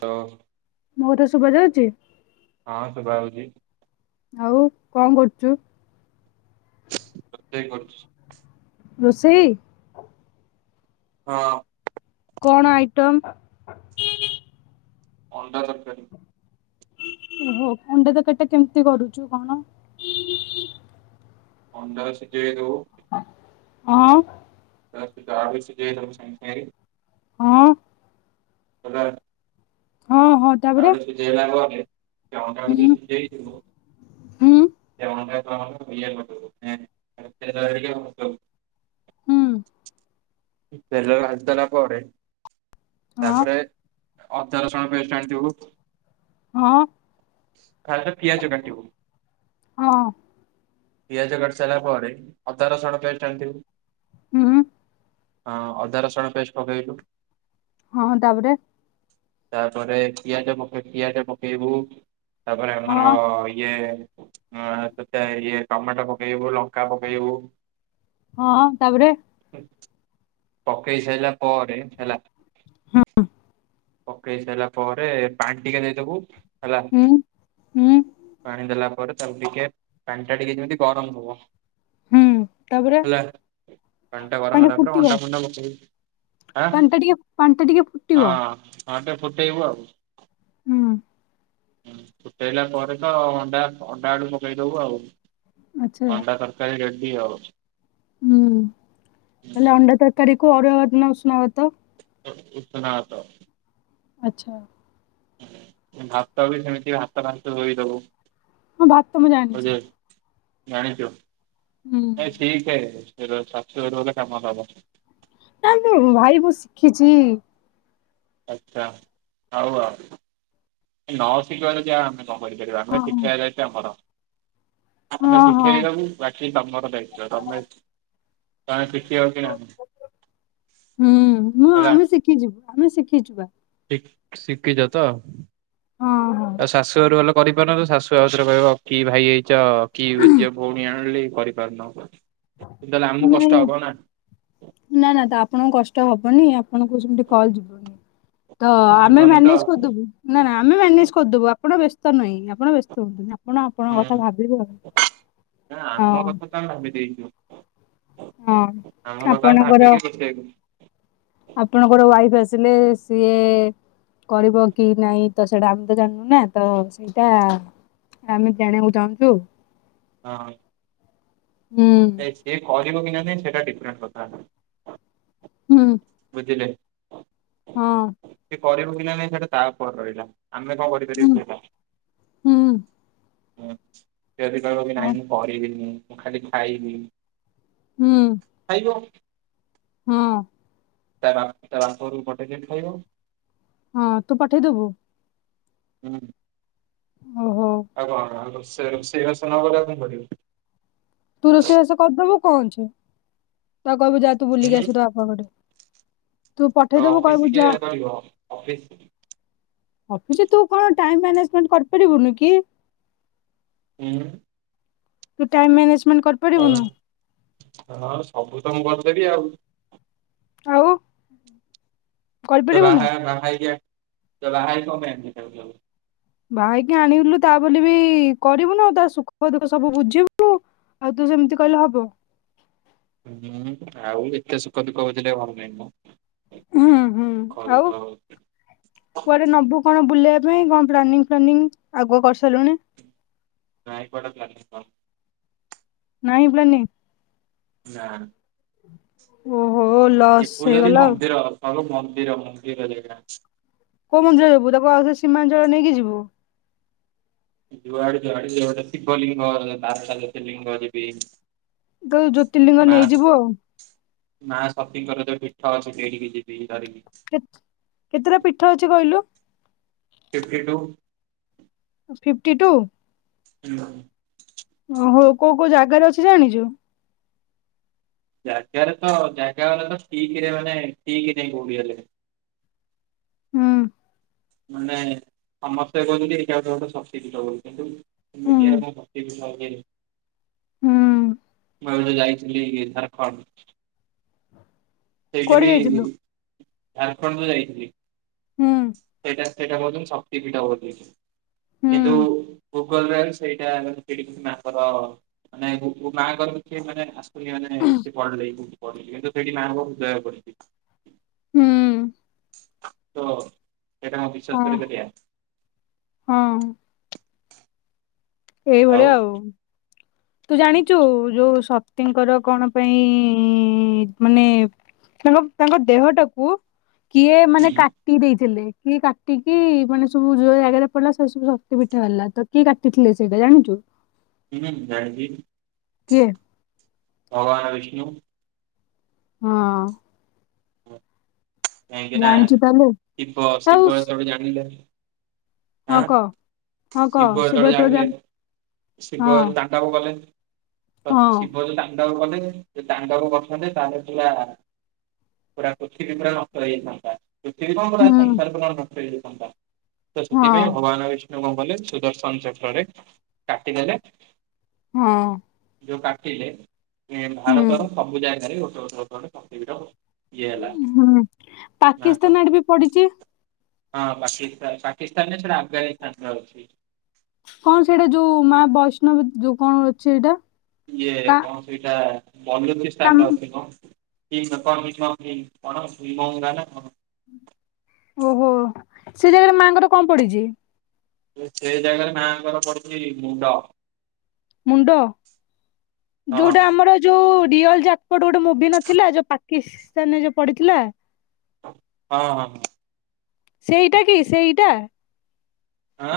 ହଁ। ମୁଁର ଶୁଭା ଯାଉଛି। ହଁ ଶୁଭା ଯାଉଛି। ଆଉ କଣ କରୁଛୁ। ତରକାରୀ କରୁଛି। ରୋଷେଇ। ହଁ। କଣ ଆଇଟମ୍। ଅଣ୍ଡା ତରକାରୀ ଓହୋ ଅଣ୍ଡା ତ ତରକାରୀ କେମିତି କରୁଛୁ କଣ। ଅଣ୍ଡା ଶିଝେଇ ଦବୁ। ହଁ। ତାବି ସିଜେଇ ଦବ ସାଙ୍ଗେ ସାଙ୍ଗେ। ହଁ। [inaudible] ହଁ ହଁ ତାପରେ ଆଉଟିକେ ସିଝେଇ ହେଲା। [inaudible] ସେ ଅଣ୍ଡା କୁ ହୁଁ ସିଝେଇ ଥିବୁ ହୁଁ ସେ ଅଣ୍ଡା କୁ। [unintelligible] ହୁଁ ତେଲରେ ଭାଜି ଦେଲା ପରେ ହଁ ତାପରେ। ଅଦା ରସୁଣ ପେଷ୍ଟ ଆଣିଥିବୁ। ହଁ ଖା ପିଆଜ କାଟିବୁ ହଁ [unintelligible] ପିଆଜ କାଟି ସାରିଲା ପରେ, ଅଦା ରସୁଣ ପିଆଜ ଟ ଆଣିଥିବୁ। ହୁଁ ହଁ ଅଦା ରସୁଣ ପେଷ୍ଟ ପକେଇଲୁ। ହଁ ତାପରେ ତାପରେ ପିଆଜ ମଖେ ପିଆଜ ପକେବୁ। ତାପରେ ଆମର ହଁ ଇଏ [unintelligible] ଇଏ। ଟମାଟୋ ପକେଇବୁ ଲଙ୍କା ପକେଇବୁ। ହଁ ତାପରେ? ପକେଇ ସାରିଲା ପରେ, ହେଲା - ହଁ। ପକେଇ ସାରିଲା ପରେ, ପାଣି ଟିକେ ଦେଇଦବୁ। ହେଲା, ହୁଁ ହୁଁ ପାଣି ଦେଲା ପରେ, ତାକୁ ଟିକେ, ପାଣି ସେଟା ଟିକେ ଯେମିତି ଗରମ ହବ। ହୁଁ ତାପରେ ହେଲା ପାଣିଟା ଗରମ ହେଲାପରେ [inaudible] ପାଣ୍ଟ ଟିକେ ପାଣ୍ଟା ଟିକେ ହଁ ଫୁଟିବ। ହଁ ଟେ ଫୁଟେଇବୁ ଆଉ। ହୁଁ। ହ ଫୁଟେଇଲା ପରେ ତ ଅଣ୍ଡା, ଅଣ୍ଡା ଆଡୁ ପକେଇଦବୁ ଆଉ। ଆଚ୍ଛା ଅଣ୍ଡା ତରକାରୀ ରେଡି ଆଉ। ହୁଁ ହୁଁ, ହେଲା ଅଣ୍ଡା ତରକାରୀକୁ ଅରୁଆ ଭାତ, ନା ଉସୁନାଭାତ? ଉସୁନା ଭାତ। ଆଚ୍ଛା। ଭାତ ବି ସେମିତି ଭାତ ଭାସ ଧୋଇଦବୁ। ହଁ ଭାତ ମୁଁ ଜାଣିଛି। ବୁଝିଲୁ ଜାଣିଛୁ, ହୁଁ। ଏ ଠିକହେ ରୋ ଶାଶୁ ଗରେ କାମ ହବ। [unintelligible] ମୁହୁ ଶିଖିଛି। ଆଛା ହଉ ଆଉ, ନଅ। [inaudible] କଣ କରିପାରିବୁ ହଁ ଆମ ସିଖିଆ [unintelligible] ଆମର। ଆମେ ହଁ ହଁ ଶିଖେଇଦବୁ, ବାକି ତମର ଦାୟିତ୍ବ, ତମେ [unintelligible] ହୁଁ ମୁଁ ହେଲା ଆମେ ଶିଖିଯିବୁ, ଆମେ ଶିଖିଚିବା। ଶିଖିଛ ତ, ହଁ ହଁ ଆଉ ଶାଶୁଘରେ ଗଲେ କରି [unintelligible] ତ ଶାଶୁ ଆଉରେ କହିବ କି ଭାଇ ହେଇଛ, କିଯେ ଭଉଣୀ ଆଣିଲି, କରିପାରୁନୁ। ନାଆ ନାହା ତ ଆପଣଙ୍କୁ କଷ୍ଟ ହ [unintelligible] ଆପଣ କଚ ମିଟ କଲ ଯିବନି। ତ ଆମେ ଯିବନି ତ ମ୍ୟାନେଜ କରିଦବୁ, ନା ଆମେ ମ୍ୟାନେଜ କରିଦବୁ, ଆପଣ ବ୍ୟସ୍ତ ନାହିଁ, ଆପଣ ବ୍ୟସ୍ତ ହୁଅନ୍ତୁ ଆପଣ, ଆପଣଙ୍କ ହୁଁ କଥା ଭାବିବେ ଆଉ, ହଁ। ହଁ ଆମରତ। ଆପଣଙ୍କର [inaudible] ଆପଣଙ୍କର ୱାଇଫ ଆସିଲେ ସିଏ। କରିବ କି ନାଇଁ ତ, ସେଇଟା ଆମେ ତ ଜାଣିନୁ ନା ତ ସେଇଟା। ଆମେ ଜାଣିବାକୁ ଚାହୁଁଛୁ। ହଁ। ହୁଁ। ସେ ସିଏ କରିବକି ନାଇଁ ସେଟା ଡିଫରେଣ୍ଟ କଥା। ହୁଁ। ଜିଲି। [unintelligible] ହଁ। କରିବୁ ପିଲା ନାଇଁ ସେଟା ତା ଉପରେ ରହିଲା, ଆମେ କଣ କରିପାରିବୁ ହୁଁ ସେଇଟା। ହୁଁ ହଁ ସେ ବି କହିବକି ହଁ ନାଇଁ ମୁଁ କରିବିନି, ମୁଁ ଖାଲି ଖାଇବି। ହୁଁ [unintelligible] ହଁ। ତା ବା ତା ବାପ ଘରକୁ ପଠେଇ ଦେନେ ଖାଇବ। ହଁ ତୁ ପଠେଇଦବୁ? ହୁଁ। ଓହୋ ସେ ରୋଷେଇବାଷ କାମଟା ମୁଁ କରିବି। ତୁ ରୋଷେଇବାସ କରିଦବୁ କହୁଚି ତାକୁ କହିବୁ ଯା ତୁ ବୁଲିକି ଆସିବୁ ତ ବପା ଘରେ। ତୁ ତ ପଠେଇଦବୁ ଅଫିସ୍ କହିବୁ ଯା କିଏ କରିବ ଅଫିସ୍ ଅଫିସ୍ ତୁ କଣ ଟାଇମ୍ ମ୍ୟାନେଜମେଣ୍ଟ କରିପାରିବୁନି କି। ହୁଁ। ତୁ ଟାଇମ୍ ମ୍ୟାନେଜ ଆ ହଁ, ସବୁ ତ ମୁଁ କରିଦେବି ଆଉ। ଆଉ। ତ କରିପାରିବୁନୁ ବାହା ବାହା ହେଇ ଆଣି ତ ବାହା ହେଇକି କଣ ପାଇଁ ଆଣିଚି ତାକୁ। ବାହା ହେଇକି ଆଣିଲୁ ତା ବୋଲି ବି କରିବୁନୁ ତା ସୁଖ ଦୁଃଖ ସବୁ ବୁଝିବୁନୁ। ଆଉ ତୁ ସେମିତି କହିଲେ ହବ। ହୁଁ ଆଉ ଏତେ ସୁଖ ଦୁଃଖ ବୁଝିଲ ଭଲ ନାଇ ମ। ହୁଁ ହୁଁ ଆଉ କୁଆଡ଼େ ନବୁ କଣ ବୁଲେଇବା ସେଥିପାଇଁ କଣ ପ୍ଲନିଙ୍ଗ ଫ୍ଲାନିଙ୍ଗ ଆଉ କଣ କରି ନାଇଁ କୁଆଡ଼େ ପ୍ଲାନିଙ୍ଗ କରିନି। ନାହିଁ ପ୍ଲାନିଙ୍ଗ। ନାଁ। ଓହୋ ଲସ୍ ହେଇଗଲା ଆଉ। ହଲୋ ମନ୍ଦିର ମନ୍ଦିର ଜେଗା ଅଛି। କୋଉ ମନ୍ଦିର ଯିବୁ ତାକୁ ଆଉଥରେ ସୀମାଞ୍ଚଳ ନେଇକି ଯିବୁ। ଯୁଆଡ଼େ ଯୁଆଡ଼େ ଥିବ ଶିବ ଲିଙ୍ଗ ବାରଟା ଜ୍ୟୋତିର୍ଲିଙ୍ଗ ଲିଙ୍ଗ ଯିବି। ତ ଜ୍ୟୋତିର୍ଲିଙ୍ଗ ମା ନେଇଯିବୁ ଆଉ। ମା ଶକ୍ତିଙ୍କର ଯୋଉ ପୀଠ ଅଛି ସେଠିକି ଯିବି। ଧରିକି କେତ କେତେଟା ପୀଠ ଅଛି କହିଲୁ। Fifty two. Fifty two. [unintelligible] ଓହୋ କୋଉ କୋଉ ଜାଗାରେ ଅଛି ଜାଣିଚୁ। ଜାଗାରେ ତ ଜାଗା ଗୁଡ଼ାକ ତ ଠିକିରେ ମାନେ ଠିକି ନାହିଁ କୋଉଠି ହେଲେ। ହୁଁ। ମାନେ ସମସ୍ତେ କହୁଛନ୍ତି ଏଇଟା ଗୋଟେ ଶକ୍ତି ପୀଠ ବୋଲି କିନ୍ତୁ ହୁଁ ମିଡିଆରେ କଣ ପକେଇ ଥିଲ ଆଗେ। ହୁଁ। ମୁଁ ଏବେ ଯାଇଥିଲି ଝାଡ଼ଖଣ୍ଡ। ସେଇଠି କୁଆଡେ ବି ଯାଇଥିଲୁ? ଝାଡ଼ଖଣ୍ଡ କୁ ଯାଇଥିଲି। ହୁଁ। ସେଇଟା ସେଇଟା କହୁଛନ୍ତି ଶକ୍ତିପୀଠ ବୋଲି। ହୁଁ କିନ୍ତୁ ଗୁଗଲରେ ସେଇଟା ପ୍ରିଡିଙ୍ଗ୍ ମାଙ୍କର ମାନେ ମାଆଙ୍କର ବି କିଏ ମାନେ ଆସୁି ମାନେ ସେଠି ପଢିଲେଉଠି ପଢିଲି କିନ୍ତୁ ସେଠି ମାଆଙ୍କର ହୃଦୟ ପଡ଼ିଲି ହୁଁ। ତୋ ସେଇଟା କଣ ବିଶ୍ଵାସ ହଁ କରି ପାରିବା। ହଁ ଏଇଭଳିଆ ଆଉ ତୁ ଜାଣିଚୁ ଯୋଉ କୋଉ ଶକ୍ତିଙ୍କର କଣ ପାଇଁ ଇ ମାନେ ତାଙ୍କ ତାଙ୍କ ଦେହଟାକୁ କିଏ ମାନେ ହୁଁ କାଟି ଦେଇଥିଲେ। କିଏ କାଟିକି ମାନେ ସବୁ ଯୋଉ ଜାଗାରେ ପଡିଲା ସେ ସବୁ ଶକ୍ତି ପିଠା ହେଲା ତ କିଏ କାଟିଥିଲେ ସେଇଟା ଜାଣିଛୁ। ହୁଁ ଜାଣିଛି। କିଏ? ଭଗବାନ ବିଷ୍ଣୁ। ହଁ। କାହିଁକି ନା ଜାଣିଛୁ ତାହେଲେ ଆଉ ଶିବ-ଶିବ ଯେତେବେଳେ ଜାଣିଲେ ହଁ ଆଁ କହ ହଁ କହ ଶିବ ଯେତେବେଳେ ତୁ ଜାଣିଲେ ଜାଣ ଶିବ ହଁ ତାଙ୍କ ପାଖକୁ ଗଲେ ତ ହଁ ଶିବ ଯଉ ତା କଲେ ତାଣ୍ଡବ କରିଥାନ୍ତି ତାହେଲେ ପୁରା-ପୁରା ପୃଥିବୀ ପୁରା ନ ନଷ୍ଟ ହେଇଯାଇଥାନ୍ତା ପୃଥିବୀ କଣ ପୁରା ହୁଁ ସଂସାର ପୂରଣ ନଷ୍ଟ ହେଇଥାନ୍ତା ତ ହଁ ସେଥିପାଇଁ ଭଗବାନ ବି କଣ କଲେ ସୁଦର୍ଶନ ଚକରରେ କାଟିଦେଲେ ହଁ। ଯଉ କାଟିଲେ ହୁଁ ଭାରତର ସବୁ ଜାଗାରେ ଗୋଟେ ଗୋଟେ ଗୋଟେ ଶକ୍ତି ପୀଠ ଇଏ ହେଲା। ହୁଁ ନାଙ୍କର ପାକିସ୍ତାନ ଆଡେ ବି ପଡିଛି। ହଁ ପାକିସ୍ତାନ-ପାକିସ୍ତାନରେ ସେଇଟା ଆଫଗାନିସ୍ତାନରେ ଅଛି। କଣ ସେଇଟା ଯୋଉ ମା ବୈଷ୍ଣବି ଯୋଉ କଣ ଅଛି ସେଇଟା ଇଏ କା କଣ ସେଇଟା ବଲନ୍ଦ୍ରୀ ସ୍ଥାନରେ କାମ ଅଛି କଣ? [unintelligible] ଓହୋ ସେ ଜାଗାରେ ମାଙ୍କର କଣ ପଡିଛି? ସେ ଜାଗାରେ ମାଆଙ୍କର ପଡୁଛି ମୁଣ୍ଡ। ମୁଣ୍ଡ ଯୋଉଟା ଆମର ଯୋଉ ବିୟଲ ଯାକପଟ ଗୋଟେ ମୁଭି ନଥିଲା ଯୋଉ ପାକିସ୍ତାନରେ ଯୋଉ ପଡିଥିଲା। ହଁ-ହଁ। ସେଇଟା କି ସେଇଟା। ଆଁ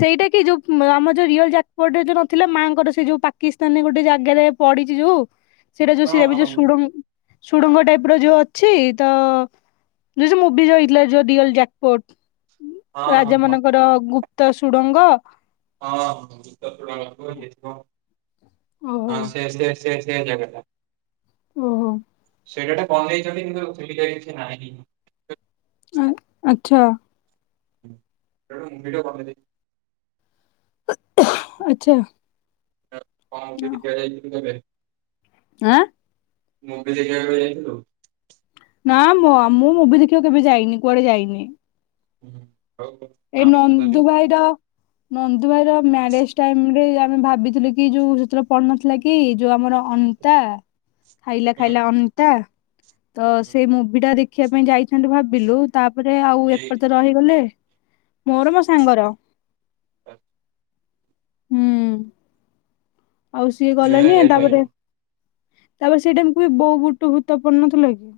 ସେଇଟା କି ଯୋଉ ଆମ ଯୋଉ ରିଅଲ ଯାକପରେ ଯୋଉ ନଥିଲା ମାଆଙ୍କର ସେ ଯୋଉ ପାକିସ୍ତାନରେ ଗୋଟେ ଜାଗାରେ ପଡିଛି ଯୋଉ ସେଇଟା ଯୋଉ ସ ହଁ ହଁ ଯୋଉ ସୁଡ଼ଙ୍ଗ ସୁଡଙ୍ଗ ଟାଇପ ର ଯୋଉ ଅଛି ତ ଯୁ ମୁଭିି ଯା ହୋଇଥିଲା ଯୋ ରିଅଲ ଜ୍ୟାକପୋର୍ଟ। ହଁ ହଁ ରାଜା ହଁ ମାନଙ୍କର ଗୁପ୍ତ ସୁଡ଼ଙ୍ଗ। ହଁ-ହ ଗୁପ୍ତ ସୁଡ଼ଙ୍ଗ ଓହୋ ସେ-ସେ-ସେ ସେ ଜାଗାଟା। ଓହୋ। ସେଇଟାଟା ବନେଇଛନ୍ତି କିନ୍ତୁ ସେମିତିଆ କିଛି ନାହିଁ। ଆ-ଆଚ୍ଛା। ଏଇଟା ଗୋଟେ ମୁଭିଟେ ବନେଇ ଦେ ଆଚ୍ଛା। କଣ ଦିଆଯାଇଥ [unintelligible] ଆଁ ମୁଭି ଦେଖିବାକୁ ଯାଇଥିଲୁ। ନା ମୋ ମୁଁ ମୁଭି ଦେଖିବା କେବେ ଯାଇନି କୁଆଡେ ଯାଇନି। ହୁଁ। ଆଉ ଏଇ ସ୍ୱାମୀ ସହିତ ନନ୍ଦୁ ଯିବୁ। ଭାଇ ର ନନ୍ଦୁ ଭାଇ ର ମ୍ୟାରେଜ ଟାଇମ ରେ ଆମେ ଭାବିଥିଲୁ କି ଯୋଉ ସେତେବେଳେ ପଢୁନଥିଲା କି ଯୋଉ ଆମର ଅନ୍ତା ହୁଁ ଖାଇଲା-ଖାଇଲା ଅନ୍ତା଼। ତ ହୁଁ। ସେଇ ମୁଭି ଟା ଦେଖିବା ପାଇଁ ଯାଇଛନ୍ତି ଭାବିଲୁ ତାପରେ ଆଉ ଠିକ୍। ଏପଟ ତ ରହିଗଲେ। ମୋର ମୋ ସାଙ୍ଗର। ହ [inaudible] ହୁଁ ଆଉ ସିଏ ସେଥିପାଇଁ ଗଲଣିି ତାପରେ ଯାଇପାରିଲୁନି। ତାପରେ ସେଇ ଟାମକୁ ବୋଉ ବୁଟୁ ଭୁତ ପଡିନଥିଲା କି?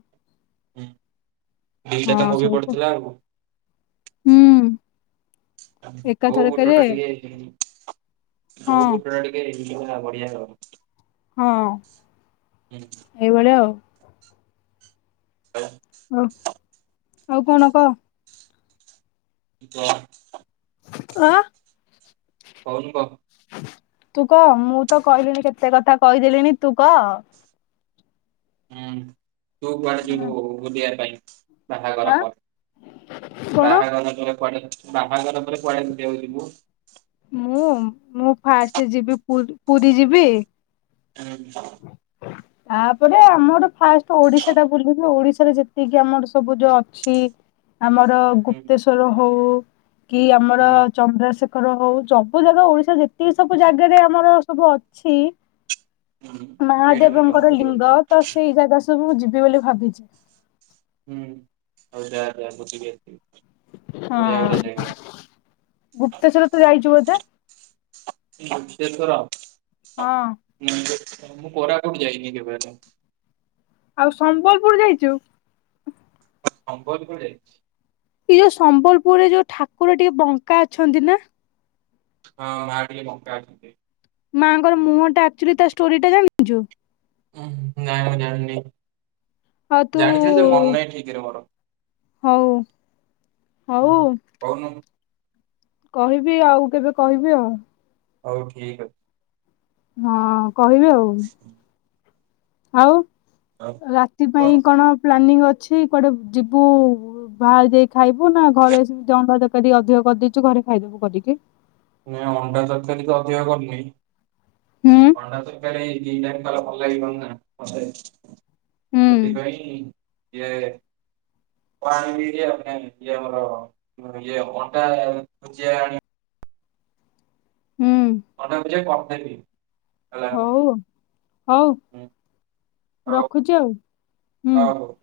ଦିଟା ହଁ ତ ମୁଭି ସେଇତ ପଡିଥିଲା ଆଉ। ହୁଁ। ବୋଉଟ ଏକାଥରକରେ ଟା ଟିକେ [unintelligible] ହଁ ବୋଉଟ ଟା ଟିକେ [unintelligible] ବଢିଆ ର ହଁ ଏଇଭଳିଆ ଆଉ। [unintelligible] ହ, ଆଉ କଣ କହ? ଜନ୍। ଆ, କହୁନୁ କହ। ତୁକ ମୁଁ ତ କହିଲିଣି କେତେ କଥା କହିଦେଲିଣି। ତୁ କ ହୁଁ ତୁ କୁଆଡେ ଯିବୁ-ଉ ବୁଲିବା ପାଇଁ? ବାହାଘର ଆଁ ପରେ କଣ ବାହାଘର ପରେ କୁଆଡେ? ବାହାଘର ପରେ କୁଆଡେ ବୁଲିବାକୁ ଯିବୁ? ମୁଁ ମୁଁ ଫାଷ୍ଟ ଯିବି ପୁ-ପୁରୀ ଯିବି। [unintelligible] ତାପରେ ଆମର ଫାଷ୍ଟ ଓଡିଶା ଟା ବୁଲିବୁ। ଓଡିଶା ରେ ଯେତିକି ଆମର ସବୁ ଯୋଉ ଅଛି, ଆମର ହୁଁ ଗୁପ୍ତେଶ୍ଵର ହଉ କି ଆମର ହୁଁ। ଚନ୍ଦ୍ରଶେଖର ହଉ ଜବୁ ଜାଗା ଓଡିଶା ଯେତିକି ସବୁ ଜାଗାରେ ଆମର ସବୁ ଅଛି। ହୁଁ ସେଇଟା ମେଟ ମହାଦେବଙ୍କର କମ୍ପ୍ଲିଟ କଲି ଲିଙ୍ଗ ତ ସେଇ ଯାଗା ସ ସବୁ ଯିବି ବୋଲି ଭାବିଛି। ହୁଁ ହଉ ଯା ଯା ବୁଲିକି ଆସିବୁ। ହଁ ବଢିଆ ବଢିଆ ଜାଗା ଗୁପ୍ତେଶ୍ୱର ତୁ ଯାଇଛୁ ବୋଧେ? ଗୁପ୍ତେଶ୍ୱର ହଁ ନିଯେ। ମୁଁ କୋରାପୁଟ ଯାଇନି କେବେ ହେଲେ। ଆଉ ସମ୍ବଲପୁର ଯାଇଚୁ? ସମ୍ବଲପୁର ଯାଇଛି। ଏଇ ଯୋଉ ସମ୍ବଲପୁରରେ ଯୋଉ ଠାକୁର ଟିକେ ବଙ୍କା ଅଛନ୍ତି ନା! ହଁ ମାଆ ଟିକେ ବଙ୍କା ଅଛନ୍ତି। ମାଆଙ୍କର ମୁହଁ ଟା ଆକ୍ଚୁଲି ତା ଷ୍ଟୋରି ଟା ଜାଣିଛୁ? ଉଁ ନାଇଁ ମୁଁ ଜାଣିନି। ଆଉ ତୁ ଜାଣିଛି ଯେ ମନ ନାଇଁ ଠିକ୍ ରେ ମୋର। ହଉ। ହଉ ହୁଁ କହୁନୁ। କହିବି ଆଉ କେବେ କହିବି ଆଉ। ହଉ ଠିକ୍ ଅଚ୍। ହଁ କହିବି ଆଉ। ଆଉ ଆଉ ରାତି କହ। ପାଇଁ କଣ ପ୍ଲାନିଂ ଅଛି କୁଆଡେ ଯିବୁ-ଉ? ବାହାରେ ଯାଇ ଖାଇବୁ ନା ଘରେ ଜଣ୍ଡା ତରକାରି ଅଧିକ କରିଦେଇଛୁ ଘରେ ଖାଇଦବୁ କଦିକି? ନା ଅଣ୍ଡା ତରକାରୀ ତ ଅଧିକ କରିନି, ହୁଁ ଅଣ୍ଡା ତରକାରୀ ଇଟା ଖରେ ଭଲ ଲାଗିଥାନ୍ତା ନା ମତେ ହୁଁ ସେଥିପାଇଁ-ଇଁ ୟେ ପାଣି ପିଏ [unintelligible] ଇଏ ଆମର ଇଏ ଅଣ୍ଡା ଭୁଜିଆ ଆଣି ହୁଁ ମୁଁ ଯେ କଥା ବି ହେବି। ହଉ ଉ ହଉ। ହୁଁ। ହଉ ରଖୁଛି ଆଉ ହୁଁ। ହଉ ହଉ।